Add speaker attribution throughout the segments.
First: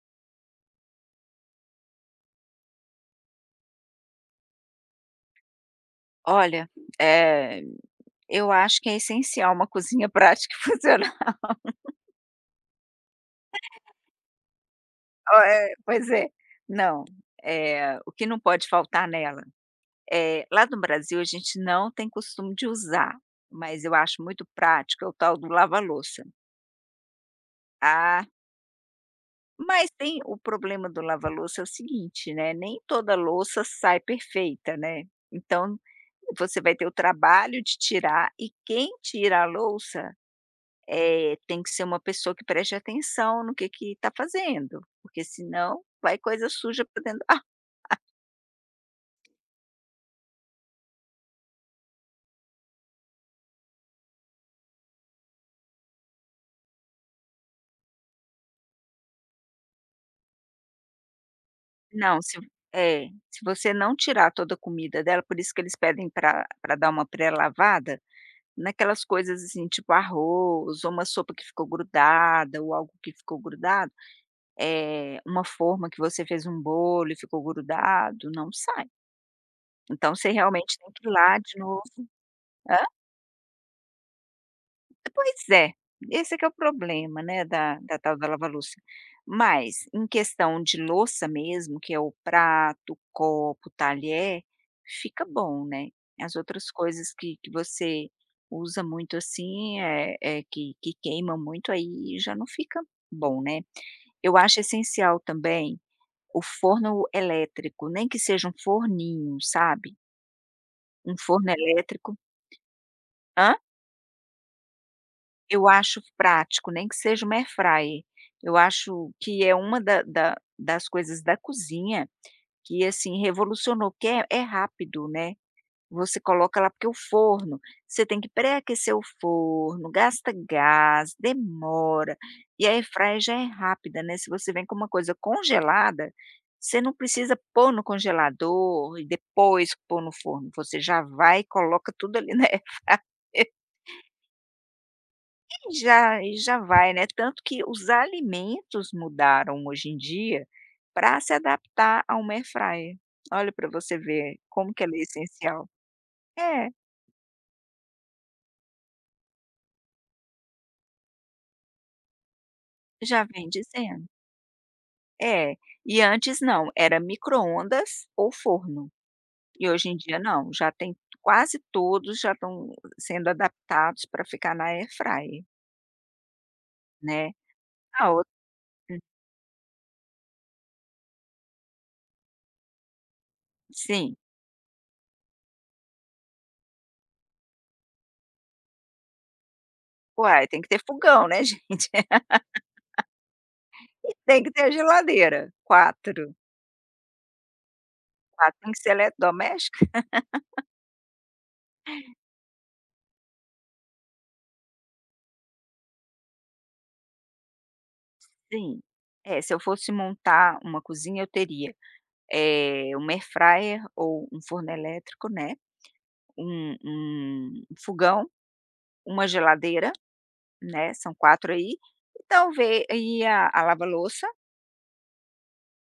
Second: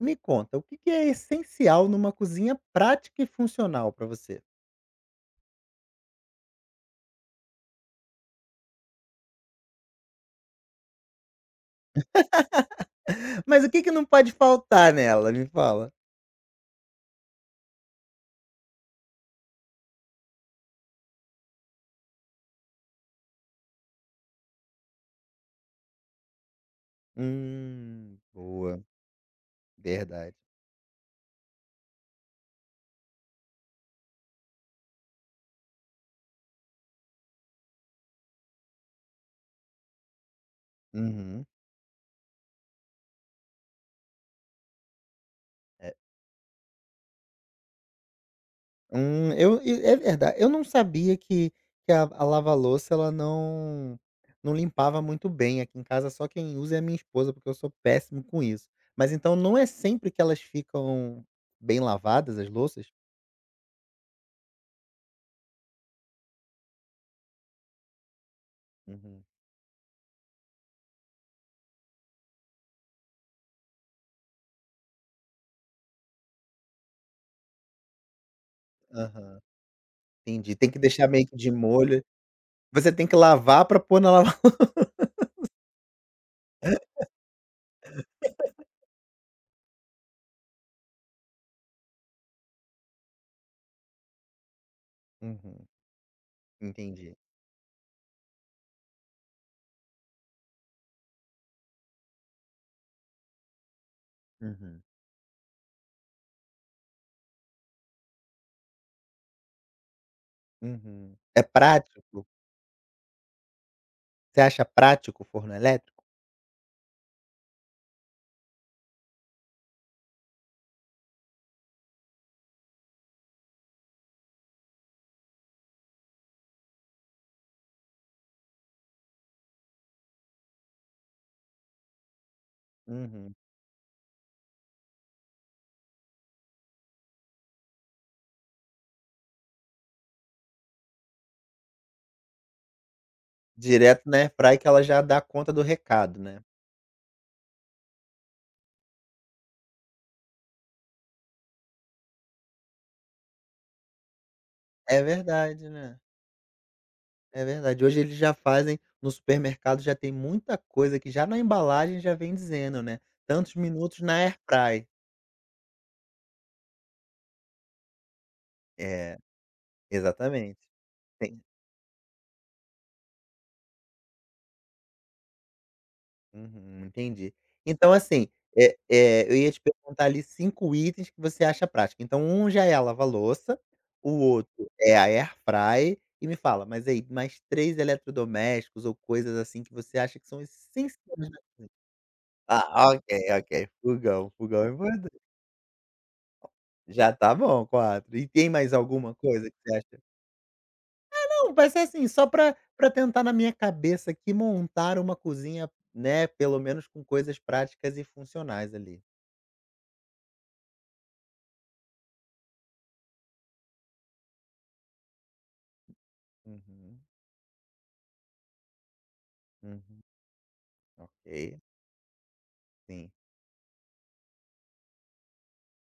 Speaker 1: Me conta, o que que é essencial numa cozinha prática e funcional pra você?
Speaker 2: Olha, eh, eu acho que é essencial uma cozinha prática e funcional.
Speaker 1: Mas o que que não pode faltar nela?
Speaker 2: O
Speaker 1: Me
Speaker 2: eh
Speaker 1: fala.
Speaker 2: pois é. Não, eh, o que não pode faltar nela? Eh, lá no Brasil a gente não tem costume de usar, mas eu acho muito prático, é o tal do lava-louça.
Speaker 1: Hum,
Speaker 2: Ah.
Speaker 1: boa.
Speaker 2: Mas tem
Speaker 1: Verdade.
Speaker 2: o problema do lava-louça é o seguinte, né, nem toda louça sai perfeita, né, então, você vai ter o trabalho de tirar e quem tira a louça, eh,
Speaker 1: Uhum.
Speaker 2: tem que ser uma pessoa que preste atenção no que que tá fazendo, porque senão
Speaker 1: É.
Speaker 2: vai coisa suja pra dentro do ar
Speaker 1: Hum. Eu e, é verda eu não sabia que que a a lava-louça ela não não limpava muito bem, aqui em casa só quem usa é a minha esposa, porque eu sou péssimo com isso. Mas então não é sempre que elas ficam bem
Speaker 2: Não, se
Speaker 1: lavadas,
Speaker 2: um
Speaker 1: as louças?
Speaker 2: é, se você não tirar toda a comida dela, por isso que eles pedem pra pra dar uma pré-lavada, naquelas
Speaker 1: Uhum.
Speaker 2: coisas, assim, tipo, arroz ou uma sopa que ficou grudada ou algo que ficou grudado, eh, uma forma que você fez um bolo e ficou grudado, não sai.
Speaker 1: Aham,
Speaker 2: Então você
Speaker 1: entendi. Tem
Speaker 2: realmente
Speaker 1: que
Speaker 2: tem que
Speaker 1: deixar
Speaker 2: ir
Speaker 1: meio que
Speaker 2: lá
Speaker 1: de
Speaker 2: de novo
Speaker 1: molho.
Speaker 2: Hã?
Speaker 1: Você tem que lavar pra pôr na lava
Speaker 2: Pois
Speaker 1: louça.
Speaker 2: é, esse é que é o problema, né, da da tal da lava-louça. Mas em questão de louça mesmo que é o prato, copo, talher, fica
Speaker 1: Uhum.
Speaker 2: bom, né. As outras coisas
Speaker 1: Entendi.
Speaker 2: que que você usa muito assim, eh eh, que que queima muito, aí, já não fica bom, né. Eu acho
Speaker 1: Uhum.
Speaker 2: essencial também, o forno elétrico, nem que seja um forninho, sabe? Um
Speaker 1: Uhum, é
Speaker 2: forno
Speaker 1: prático?
Speaker 2: elétrico. Hã?
Speaker 1: Você acha prático o forno
Speaker 2: Eu acho
Speaker 1: elétrico?
Speaker 2: prático nem que seja uma airfryer. Eu acho que é uma da da das coisas da cozinha, que, assim, revolucionou que é é rápido, né. Você coloca lá porque o forno você tem que pré-aquecer o forno, gasta gás, demora e a airfryer
Speaker 1: Uhum.
Speaker 2: já é rápida, né, se você vem com uma coisa congelada, você não precisa pôr no congelador e depois pôr no forno, você já vai e coloca tudo ali na airfryer.
Speaker 1: Direto na airfryer que ela já dá conta do
Speaker 2: E
Speaker 1: recado,
Speaker 2: já e
Speaker 1: né.
Speaker 2: já vai, né, tanto que os alimentos mudaram hoje em dia para se adaptar a uma airfryer. Olha, para você ver como que ela é
Speaker 1: É verdade,
Speaker 2: essencial,
Speaker 1: né.
Speaker 2: é.
Speaker 1: É verdade, hoje eles já fazem no supermercado já tem muita coisa que já na embalagem já vem dizendo, né:
Speaker 2: Já vem
Speaker 1: "Tantos minutos
Speaker 2: dizendo.
Speaker 1: na airfryer".
Speaker 2: É, e antes não, era micro-ondas ou forno
Speaker 1: É,
Speaker 2: e hoje em dia não,
Speaker 1: exatamente.
Speaker 2: já tem
Speaker 1: Tem...
Speaker 2: quase todos já estão sendo adaptados para ficar na airfryer.
Speaker 1: Uhum,
Speaker 2: Né.
Speaker 1: entendi. Então
Speaker 2: A o
Speaker 1: assim, eh
Speaker 2: hum.
Speaker 1: eh, eu, ia te perguntar, ali, 5 itens que você acha prático, então 1 já é a lava-louça, o
Speaker 2: Sim.
Speaker 1: outro é a air fryer e me fala, mas aí, mais 3 eletrodomésticos ou coisas, assim, que você acha que são
Speaker 2: Uai, tem que ter
Speaker 1: essenci
Speaker 2: fogão,
Speaker 1: [unintelligible]
Speaker 2: né, gente.
Speaker 1: ah, ok, ok,
Speaker 2: E
Speaker 1: fogão.
Speaker 2: tem que ter
Speaker 1: Fogão é
Speaker 2: a
Speaker 1: importa
Speaker 2: geladeira. 4.
Speaker 1: Já tá bom, 4, e tem
Speaker 2: 4. Tem
Speaker 1: mais
Speaker 2: que ser
Speaker 1: alguma coisa que você
Speaker 2: eletrodoméstico?
Speaker 1: acha Ah não, vai ser assim, só pra pra tentar na minha cabeça aqui, montar uma cozinha, né, pelo menos com coisas práticas e funcionais,
Speaker 2: Sim.
Speaker 1: ali.
Speaker 2: É, se eu fosse montar uma cozinha eu teria, eh, 1 air fryer ou um forno elétrico, né, um
Speaker 1: Hum.
Speaker 2: um 1 fogão, 1
Speaker 1: Hum.
Speaker 2: geladeira, né, são 4
Speaker 1: Ok.
Speaker 2: aí, e talve
Speaker 1: Sim.
Speaker 2: e a a lava-louça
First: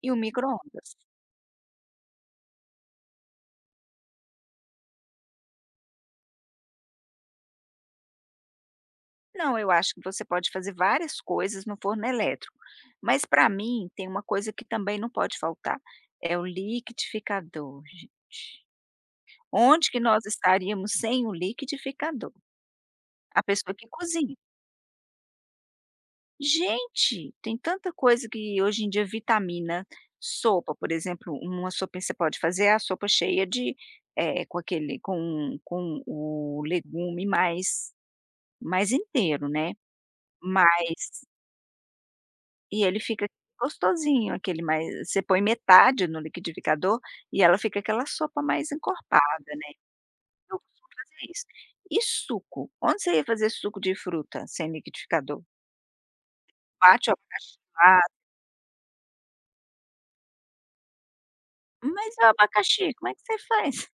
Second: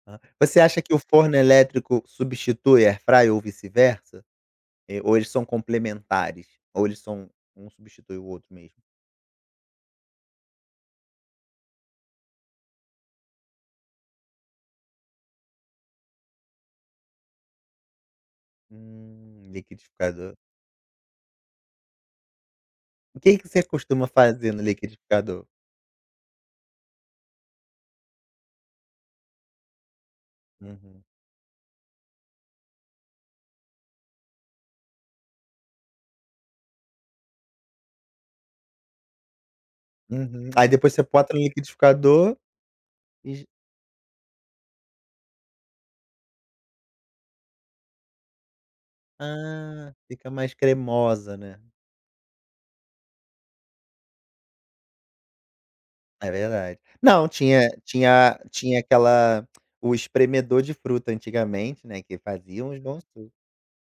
Speaker 2: e o
Speaker 1: Hã, você acha
Speaker 2: microondas.
Speaker 1: que o forno elétrico substitui a air fry ou vice-versa? Eh, ou eles são complementares? Ou eles são um substitui o outro mesmo?
Speaker 2: Não, eu acho que você pode fazer várias coisas no forno elétrico, mas pra mim, tem uma coisa que também não pode faltar, é o liquidificador, gente.
Speaker 1: Hum,
Speaker 2: Onde que nós
Speaker 1: liquidificador.
Speaker 2: estaríamos sem o liquidificador?
Speaker 1: O que
Speaker 2: A
Speaker 1: que você
Speaker 2: pessoa que
Speaker 1: costuma
Speaker 2: cozinha.
Speaker 1: fazer no liquidificador?
Speaker 2: Gente, tem tanta coisa que hoje em dia vitamina, sopa, por
Speaker 1: Uhum.
Speaker 2: exemplo, uma sopinha que você pode fazer é a sopa cheia de, eh, com aquele com com o legume mais mais inteiro, né,
Speaker 1: Uhum. Aí depois você
Speaker 2: mas
Speaker 1: bota no liquidificador
Speaker 2: e ele fica
Speaker 1: e
Speaker 2: aquele
Speaker 1: j
Speaker 2: gostosinho, aquele mai você põe metade no liquidificador e ela fica aquela sopa mais encorpada, né.
Speaker 1: Ah, fica mais
Speaker 2: Eu costumo fazer
Speaker 1: cremosa,
Speaker 2: isso.
Speaker 1: né.
Speaker 2: E suco? Onde você ia fazer suco de fruta sem liquidificador?
Speaker 1: É verdade.
Speaker 2: Bate o
Speaker 1: Não,
Speaker 2: abacaxi
Speaker 1: tinha
Speaker 2: la
Speaker 1: tinha a tinha aquela o espremedor de fruta antigamente, né,
Speaker 2: Mas
Speaker 1: que
Speaker 2: e o
Speaker 1: fazia uns
Speaker 2: abacaxi,
Speaker 1: bons
Speaker 2: como é que
Speaker 1: suco.
Speaker 2: você faz?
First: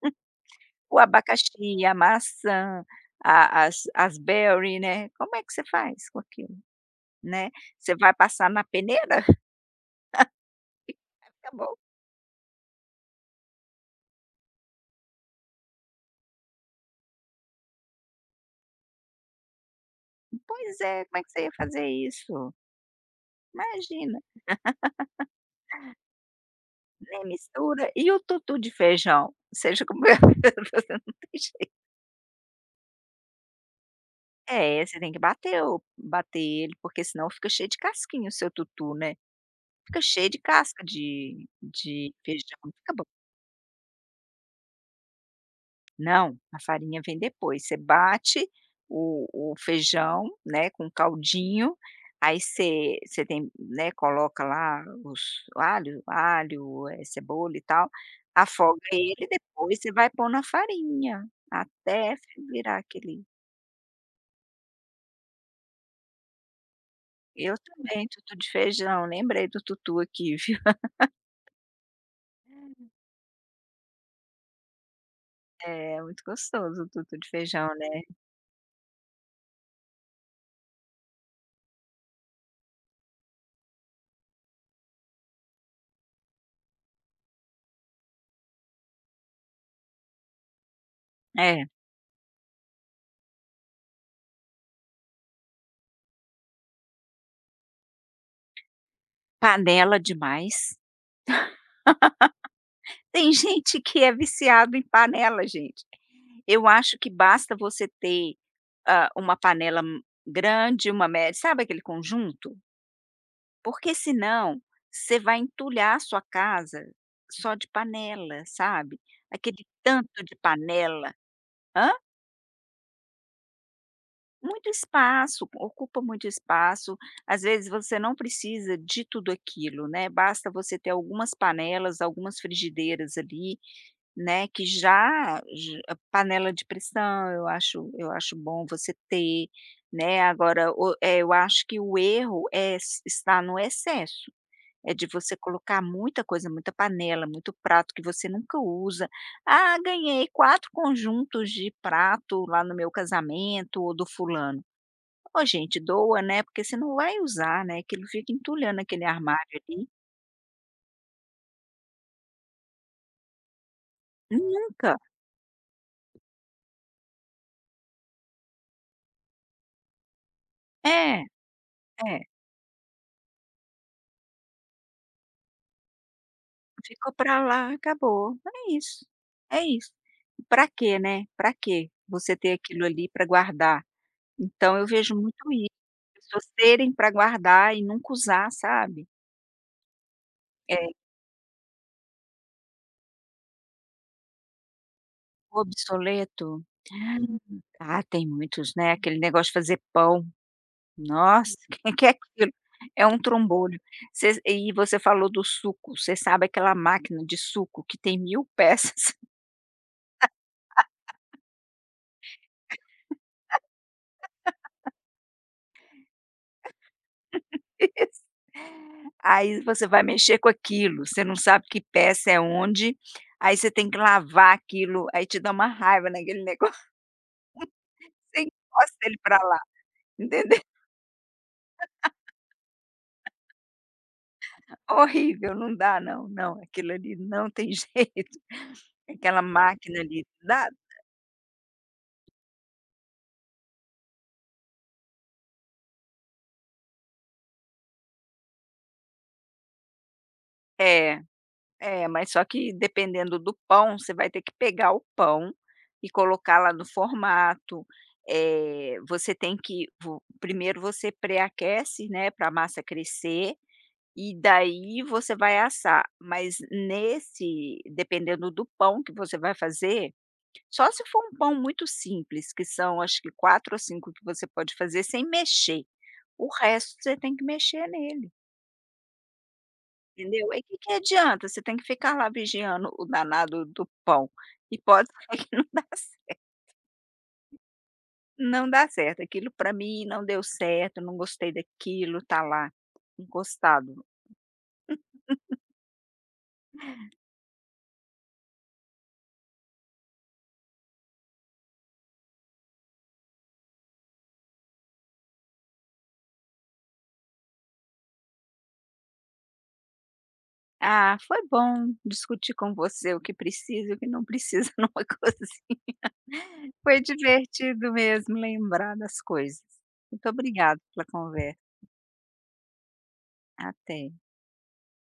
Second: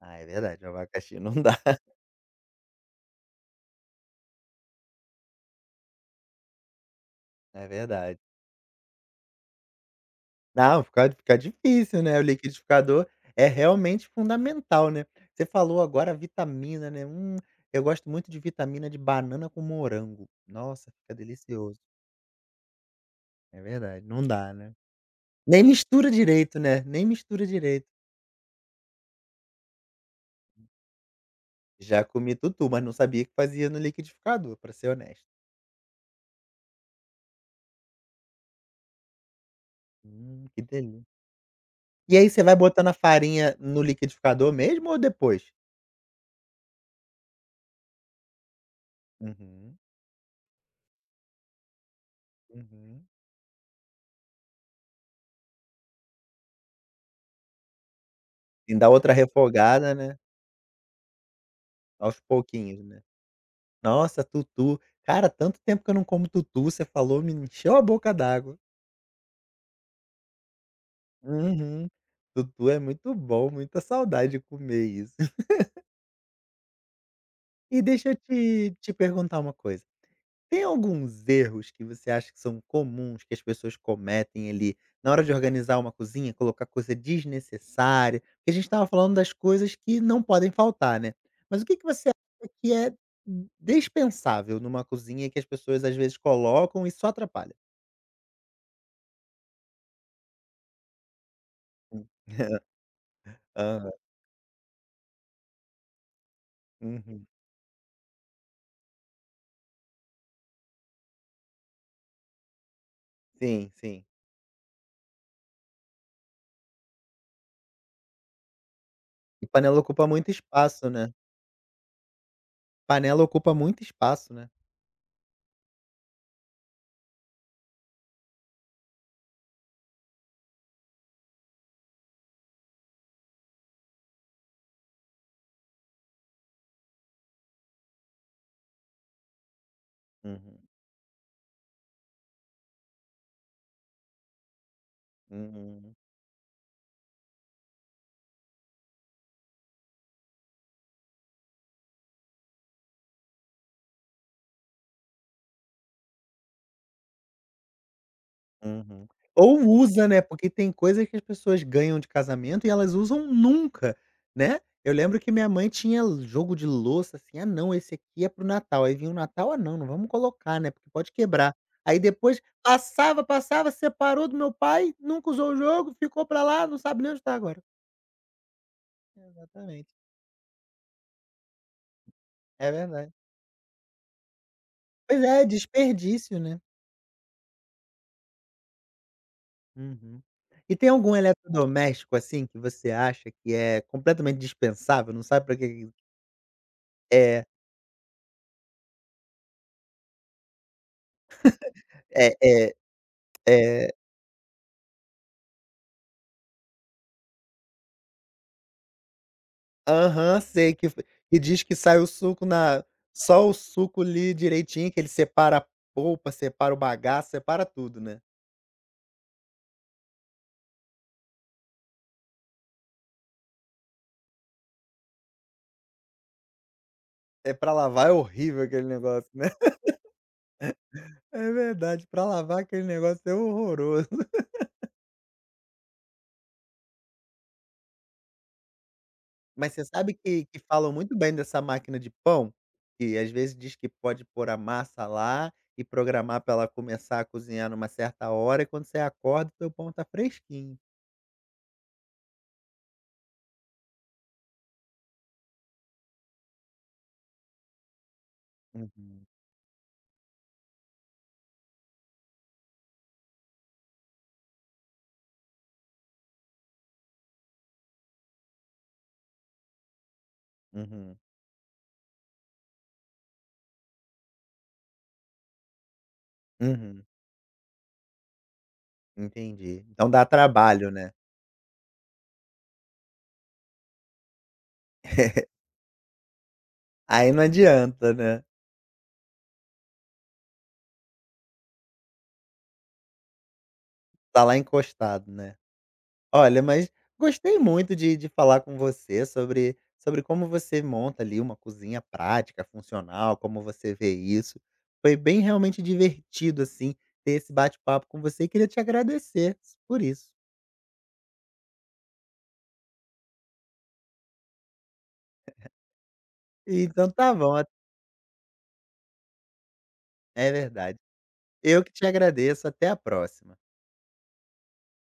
Speaker 1: Ah, é verdade, o
Speaker 2: O
Speaker 1: abacaxi não dá.
Speaker 2: abacaxi, a maçã, a as as berry, né, como é que você faz com aquilo, né,
Speaker 1: É
Speaker 2: você vai
Speaker 1: verdade.
Speaker 2: passar na peneira?
Speaker 1: Não, fica
Speaker 2: Vai
Speaker 1: fica
Speaker 2: ficar bom?
Speaker 1: difícil, né, o liquidificador é realmente fundamental, né. Você falou agora, a vitamina, né, hum, eu gosto muito de vitamina de banana com morango.
Speaker 2: Pois
Speaker 1: Nossa,
Speaker 2: é,
Speaker 1: fica
Speaker 2: como é que você ia
Speaker 1: delicioso.
Speaker 2: fazer isso?
Speaker 1: É verdade,
Speaker 2: Imagina.
Speaker 1: não dá, né. Nem mistura direito, né, nem
Speaker 2: Nem
Speaker 1: mistura direito.
Speaker 2: mistura. E o tutu de feijão? Você já comeu? Não tem jei
Speaker 1: Já comi tutu, mas não sabia que fazia no liquidificador, pra
Speaker 2: É,
Speaker 1: ser
Speaker 2: você tem que
Speaker 1: honesto.
Speaker 2: bater o bater ele, porque senão fica cheio de casquinha o seu tutu, né, fica cheio de
Speaker 1: Hum, que
Speaker 2: casca
Speaker 1: delí
Speaker 2: de de
Speaker 1: E aí você
Speaker 2: feijão,
Speaker 1: vai
Speaker 2: não
Speaker 1: botando
Speaker 2: fica
Speaker 1: a
Speaker 2: bo
Speaker 1: farinha no liquidificador mesmo ou depois?
Speaker 2: Não, a farinha vem depois. Você bate o o
Speaker 1: Uhum.
Speaker 2: feijão, né, com o caldinho, aí, você
Speaker 1: Uhum.
Speaker 2: você tem né, coloca lá, os alho, alho, eh, cebola, e tal, afoga
Speaker 1: Ainda outra
Speaker 2: ele e depois você
Speaker 1: refogada,
Speaker 2: vai
Speaker 1: né?
Speaker 2: pôr na farinha, até
Speaker 1: Aos
Speaker 2: fer virar
Speaker 1: pouquinhos, né.
Speaker 2: aquele
Speaker 1: Nossa, tutu, cara, tanto tempo que eu não como tutu, você falou, me
Speaker 2: Eu
Speaker 1: encheu a
Speaker 2: também,
Speaker 1: boca
Speaker 2: tutu de
Speaker 1: d'água.
Speaker 2: feijão, lembrei do tutu aqui viu.
Speaker 1: Uhum. Tutu é muito bom, muita saudade de comer isso.
Speaker 2: É, muito gostoso o tutu de feijão,
Speaker 1: E
Speaker 2: né?
Speaker 1: deixa eu te te perguntar uma coisa, tem alguns erros que você acha que são comuns que as pessoas cometem, ali, na hora de organizar uma cozinha, colocar coisa desnecessária? Porque a gente estava falando das coisas que não podem faltar, né. Mas o
Speaker 2: É.
Speaker 1: que que você acha que é, d dispensável numa cozinha e que as pessoas às vezes colocam e só atrapalha?
Speaker 2: Panela demais.
Speaker 1: Hum.
Speaker 2: Tem gente
Speaker 1: Aham.
Speaker 2: que é viciado em panela gente. Eu acho, que
Speaker 1: Uhum.
Speaker 2: basta você ter, hã, uma panela m grande, uma mé sabe aquele conjunto?
Speaker 1: Sim,
Speaker 2: Porque
Speaker 1: sim.
Speaker 2: senão, você vai entulhar a sua casa só de panela, sabe?
Speaker 1: E
Speaker 2: Aquele
Speaker 1: panela ocupa
Speaker 2: tanto
Speaker 1: muito
Speaker 2: de
Speaker 1: espaço, né?
Speaker 2: panela Hã?
Speaker 1: Panela ocupa muito espaço, né.
Speaker 2: Muito espaço, ocupa muito espaço. Às vezes, você não precisa de tudo aquilo, né. Basta você ter algumas panelas, algumas frigideiras ali, né, que já j panela de pressão, eu acho eu acho bom você ter, né,
Speaker 1: Uhum.
Speaker 2: agora, o eh, eu acho que o erro é es está no excesso. É de você colocar
Speaker 1: Uhum.
Speaker 2: muita coisa, muita panela, muito prato que você nunca usa: "Ah, ganhei 4 conjuntos de prato lá no meu casamento ou do fulano". "Oh, gente, doa, né", porque você não vai usar, né, aquilo fica entulhando aquele
Speaker 1: Uhum ou
Speaker 2: armário ali.
Speaker 1: usa, né. Porque tem coisa que as pessoas ganham de casamento e elas usam nunca, né. Eu
Speaker 2: Nunca.
Speaker 1: lembro que minha mãe tinha jogo de louça assim: "Ah não, esse aqui é para o Natal". Aí, vinha o Natal: "Ah, não, não vamos colocar, né, porque pode
Speaker 2: É.
Speaker 1: quebrar". Aí
Speaker 2: É.
Speaker 1: depois passava, passava separou do meu pai. Nunca usou o jogo, ficou pra lá, não sabe
Speaker 2: Ficou
Speaker 1: nem onde tá
Speaker 2: pra
Speaker 1: agora.
Speaker 2: lá, acabou. É isso, é
Speaker 1: Exatamente.
Speaker 2: isso. Pra quê, né? Pra quê? Você ter
Speaker 1: É
Speaker 2: aquilo ali
Speaker 1: verdade.
Speaker 2: pra guardar. Então, eu vejo
Speaker 1: Pois
Speaker 2: muito
Speaker 1: é,
Speaker 2: [unintelligible] só
Speaker 1: desperdício, né.
Speaker 2: serem pra guardar e nunca usar, sabe?
Speaker 1: Uhum, e
Speaker 2: É.
Speaker 1: tem algum eletrodoméstico assim, que você acha que é completamente dispensável, não sabe para que que aquilo
Speaker 2: Obsoleto.
Speaker 1: É.
Speaker 2: Ah tem muitos, né, aquele negócio de fazer pão. Nossa quem quer
Speaker 1: É,
Speaker 2: aquilo?
Speaker 1: é,
Speaker 2: É um trambolho,
Speaker 1: é
Speaker 2: vocês e você falou do suco você sabe aquela máquina de suco que tem mil peças?
Speaker 1: Aham, sei que f e diz que sai o suco na só o suco ali direitinho, que ele separa a polpa, separa o bagaço, separa tudo, né.
Speaker 2: Isso, aí você vai mexer com aquilo, você não sabe que peça é onde, aí você tem que lavar aquilo, aí te dá uma raiva naquele negócio.
Speaker 1: É pra lavar é
Speaker 2: Você
Speaker 1: horrível aquele
Speaker 2: encosta ele
Speaker 1: negócio,
Speaker 2: pra
Speaker 1: né,
Speaker 2: lá, entendeu?
Speaker 1: é verdade, pra lavar aquele negócio é horroroso.
Speaker 2: Horrível, não dá não, não, aquilo ali não tem jeito, aquela
Speaker 1: Mas você
Speaker 2: máquina
Speaker 1: sabe
Speaker 2: ali,
Speaker 1: que que
Speaker 2: nada.
Speaker 1: falam muito bem dessa máquina de pão? Que às vezes diz que pode pôr a massa lá e programar para ela começar a cozinhar numa certa hora e quando você acorda o teu pão tá fresquinho.
Speaker 2: É, é, mas só que, dependendo do pão, você vai ter que pegar o pão e colocar lá no formato, eh,
Speaker 1: Uhum.
Speaker 2: você tem que vo primeiro você pré-aquece, né, para a massa crescer, e daí você vai assar, mas nesse dependendo do pão que você vai fazer, só se
Speaker 1: Uhum.
Speaker 2: for um pão muito simples, que são acho que 4 ou 5 que você pode fazer sem mexer, o resto
Speaker 1: Uhum.
Speaker 2: você tem que mexer nele.
Speaker 1: Entendi, então dá
Speaker 2: Entendeu? Aí que
Speaker 1: trabalho,
Speaker 2: que
Speaker 1: né?
Speaker 2: adianta? Você tem que ficar lá vigiando o danado do pão, e pode ser que não dá certo.
Speaker 1: Aí, não adianta, né?
Speaker 2: Não dá certo, aquilo para mim não deu certo, não gostei daquilo, tá lá encostado.
Speaker 1: Tá lá encostado, né, olha mas, gostei muito de de falar com você sobre sobre como você monta ali, uma cozinha prática, funcional, como você vê isso, foi bem realmente divertido assim, ter esse bate-papo com você e queria te agradecer por isso.
Speaker 2: Ah, foi bom discutir com você o que precisa e o que não precisa numa cozinha. Foi
Speaker 1: Então tá bom a
Speaker 2: divertido mesmo lembrar das coisas. Muito
Speaker 1: É
Speaker 2: obrigado
Speaker 1: verdade,
Speaker 2: pela conversa.
Speaker 1: eu que te agradeço, até a próxima.
Speaker 2: Até.